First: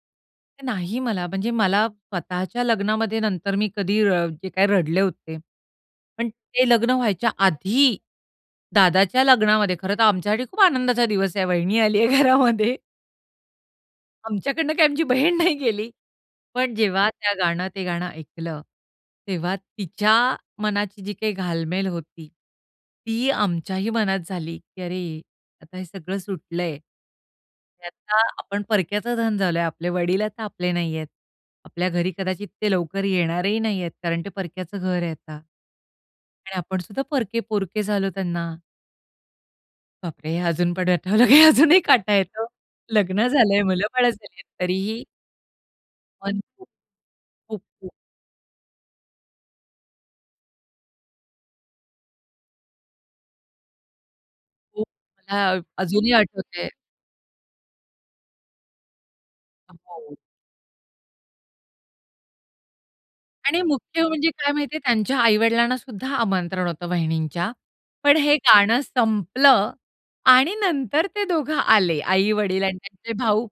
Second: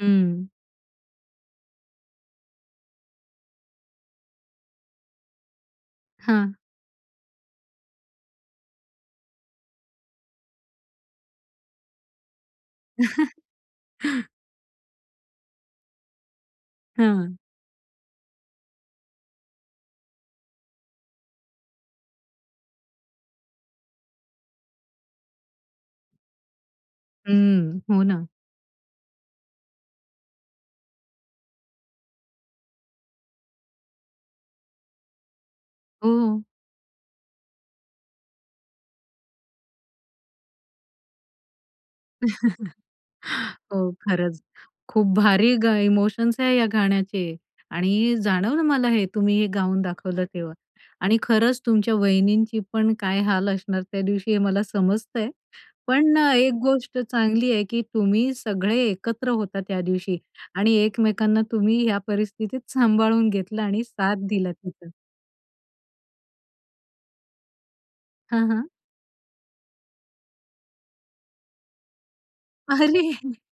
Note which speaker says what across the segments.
Speaker 1: हं.
Speaker 2: नाही, मला. म्हणजे मला स्वतःच्या लग्नामध्ये नंतर मी कधी रड जे काय रडले होते, पण
Speaker 1: हां.
Speaker 2: ते लग्न व्हायच्या आधी, दादाच्या लग्नामध्ये, खरंतर आमच्यासाठी खूप आनंदाचा दिवस आहे. वहिनी आली आहे घरामध्ये. आमच्याकडुन काय आमची बहीण नाही गेली. पण जेव्हा त्या
Speaker 1: हां.
Speaker 2: गाणं ते गाणं ऐकलं, तेव्हा तिच्या मनाची जी काही घालमेल होती. ती आमच्याही मनात झाली, की अरे, आता हे सगळं सुटलं आहे.
Speaker 1: हं. हो
Speaker 2: आता
Speaker 1: ना.
Speaker 2: आपण परक्याचं धन झालो आहे. आपले वडील आता आपले नाही आहेत. आपल्या घरी कदाचित ते लवकर येणारही नाही आहेत, कारण ते परक्याच घर आहे आता.
Speaker 1: हो.
Speaker 2: आणि आपण सुद्धा परके पोरके झालो त्यांना. बापरे! हे अजून पण आठवलं, की अजूनही काटा येतो. लग्न झालं आहे, मुलं
Speaker 1: हो.
Speaker 2: बाळ झाली
Speaker 1: खरंच.
Speaker 2: आहेत तरीही
Speaker 1: खूप भारी ग इमोशन्स
Speaker 2: पण
Speaker 1: आहे या
Speaker 2: खूप.
Speaker 1: गाण्याचे.
Speaker 2: खूप, खूप.
Speaker 1: आणि जाणवलं मला हे तुम्ही हे गाऊन दाखवलं तेव्हा. आणि खरंच तुमच्या वहिनींची पण काय हाल असणार त्या दिवशी, हे मला
Speaker 2: हो.
Speaker 1: समजतं आहे.
Speaker 2: मला अजूनही
Speaker 1: पण अ, एक
Speaker 2: आठवतं आहे
Speaker 1: गोष्ट चांगली आहे, की तुम्ही सगळे एकत्र होता
Speaker 2: अ,
Speaker 1: त्या
Speaker 2: हो.
Speaker 1: दिवशी. आणि एकमेकांना तुम्ही ह्या परिस्थितीत सांभाळून
Speaker 2: आणि
Speaker 1: घेतलं आणि
Speaker 2: मुख्य
Speaker 1: साथ
Speaker 2: म्हणजे काय
Speaker 1: दिला
Speaker 2: माहिती आहे?
Speaker 1: तिचा.
Speaker 2: त्यांच्या आई-वडिलांना सुद्धा आमंत्रण होतं वहिणींच्या. पण हे
Speaker 1: हां, हां.
Speaker 2: गाणं संपलं आणि नंतर ते दोघं आले, आई-वडील आणि त्यांचे
Speaker 1: अरे!
Speaker 2: भाऊ.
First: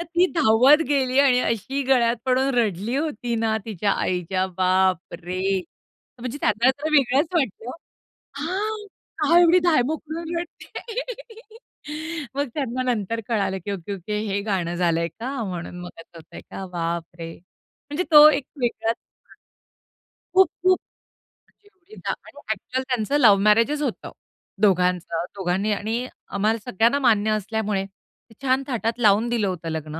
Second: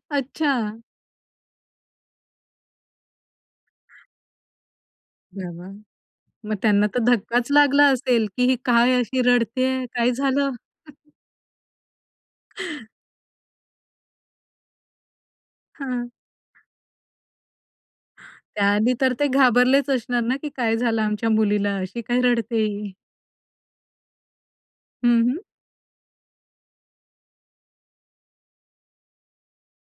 Speaker 2: तर ती धावत
Speaker 1: अच्छा.
Speaker 2: गेली आणि अशी गळ्यात पडून रडली होती ना, तिच्या आईच्या
Speaker 1: हं,
Speaker 2: बापरे!
Speaker 1: हं.
Speaker 2: म्हणजे
Speaker 1: मग
Speaker 2: त्यांना
Speaker 1: त्यांना
Speaker 2: जरा
Speaker 1: तर
Speaker 2: वेगळंच
Speaker 1: धक्काच
Speaker 2: वाटलं.
Speaker 1: लागला असेल, की ही
Speaker 2: हां,
Speaker 1: काय अशी
Speaker 2: का एवढी
Speaker 1: रडते
Speaker 2: धाय
Speaker 1: आहे? काय
Speaker 2: मोकलून
Speaker 1: झालं?
Speaker 2: रडते. मग त्यांना नंतर कळालं, की ओके-ओके हे गाणं झालं आहे का, म्हणून मग
Speaker 1: हां.
Speaker 2: असं होत आहे का? बापरे! म्हणजे तो एक
Speaker 1: त्या आधी
Speaker 2: वेगळाच
Speaker 1: तर ते घाबरलेच असणार ना, की काय
Speaker 2: खूप-खूप.
Speaker 1: झालं आमच्या
Speaker 2: आणि
Speaker 1: मुलीला.
Speaker 2: एवडी
Speaker 1: अशी काय
Speaker 2: पण [unintelligible]
Speaker 1: रडते
Speaker 2: एक्चुअल
Speaker 1: ही.
Speaker 2: त्यांचं लव्ह मॅरेजच होतं.
Speaker 1: हं,
Speaker 2: दोघांचं,
Speaker 1: हं.
Speaker 2: दोघांनी आणि आम्हाला सगळ्यांना मान्य असल्यामुळे ते छान थाटात लावून दिलं होतं लग्न.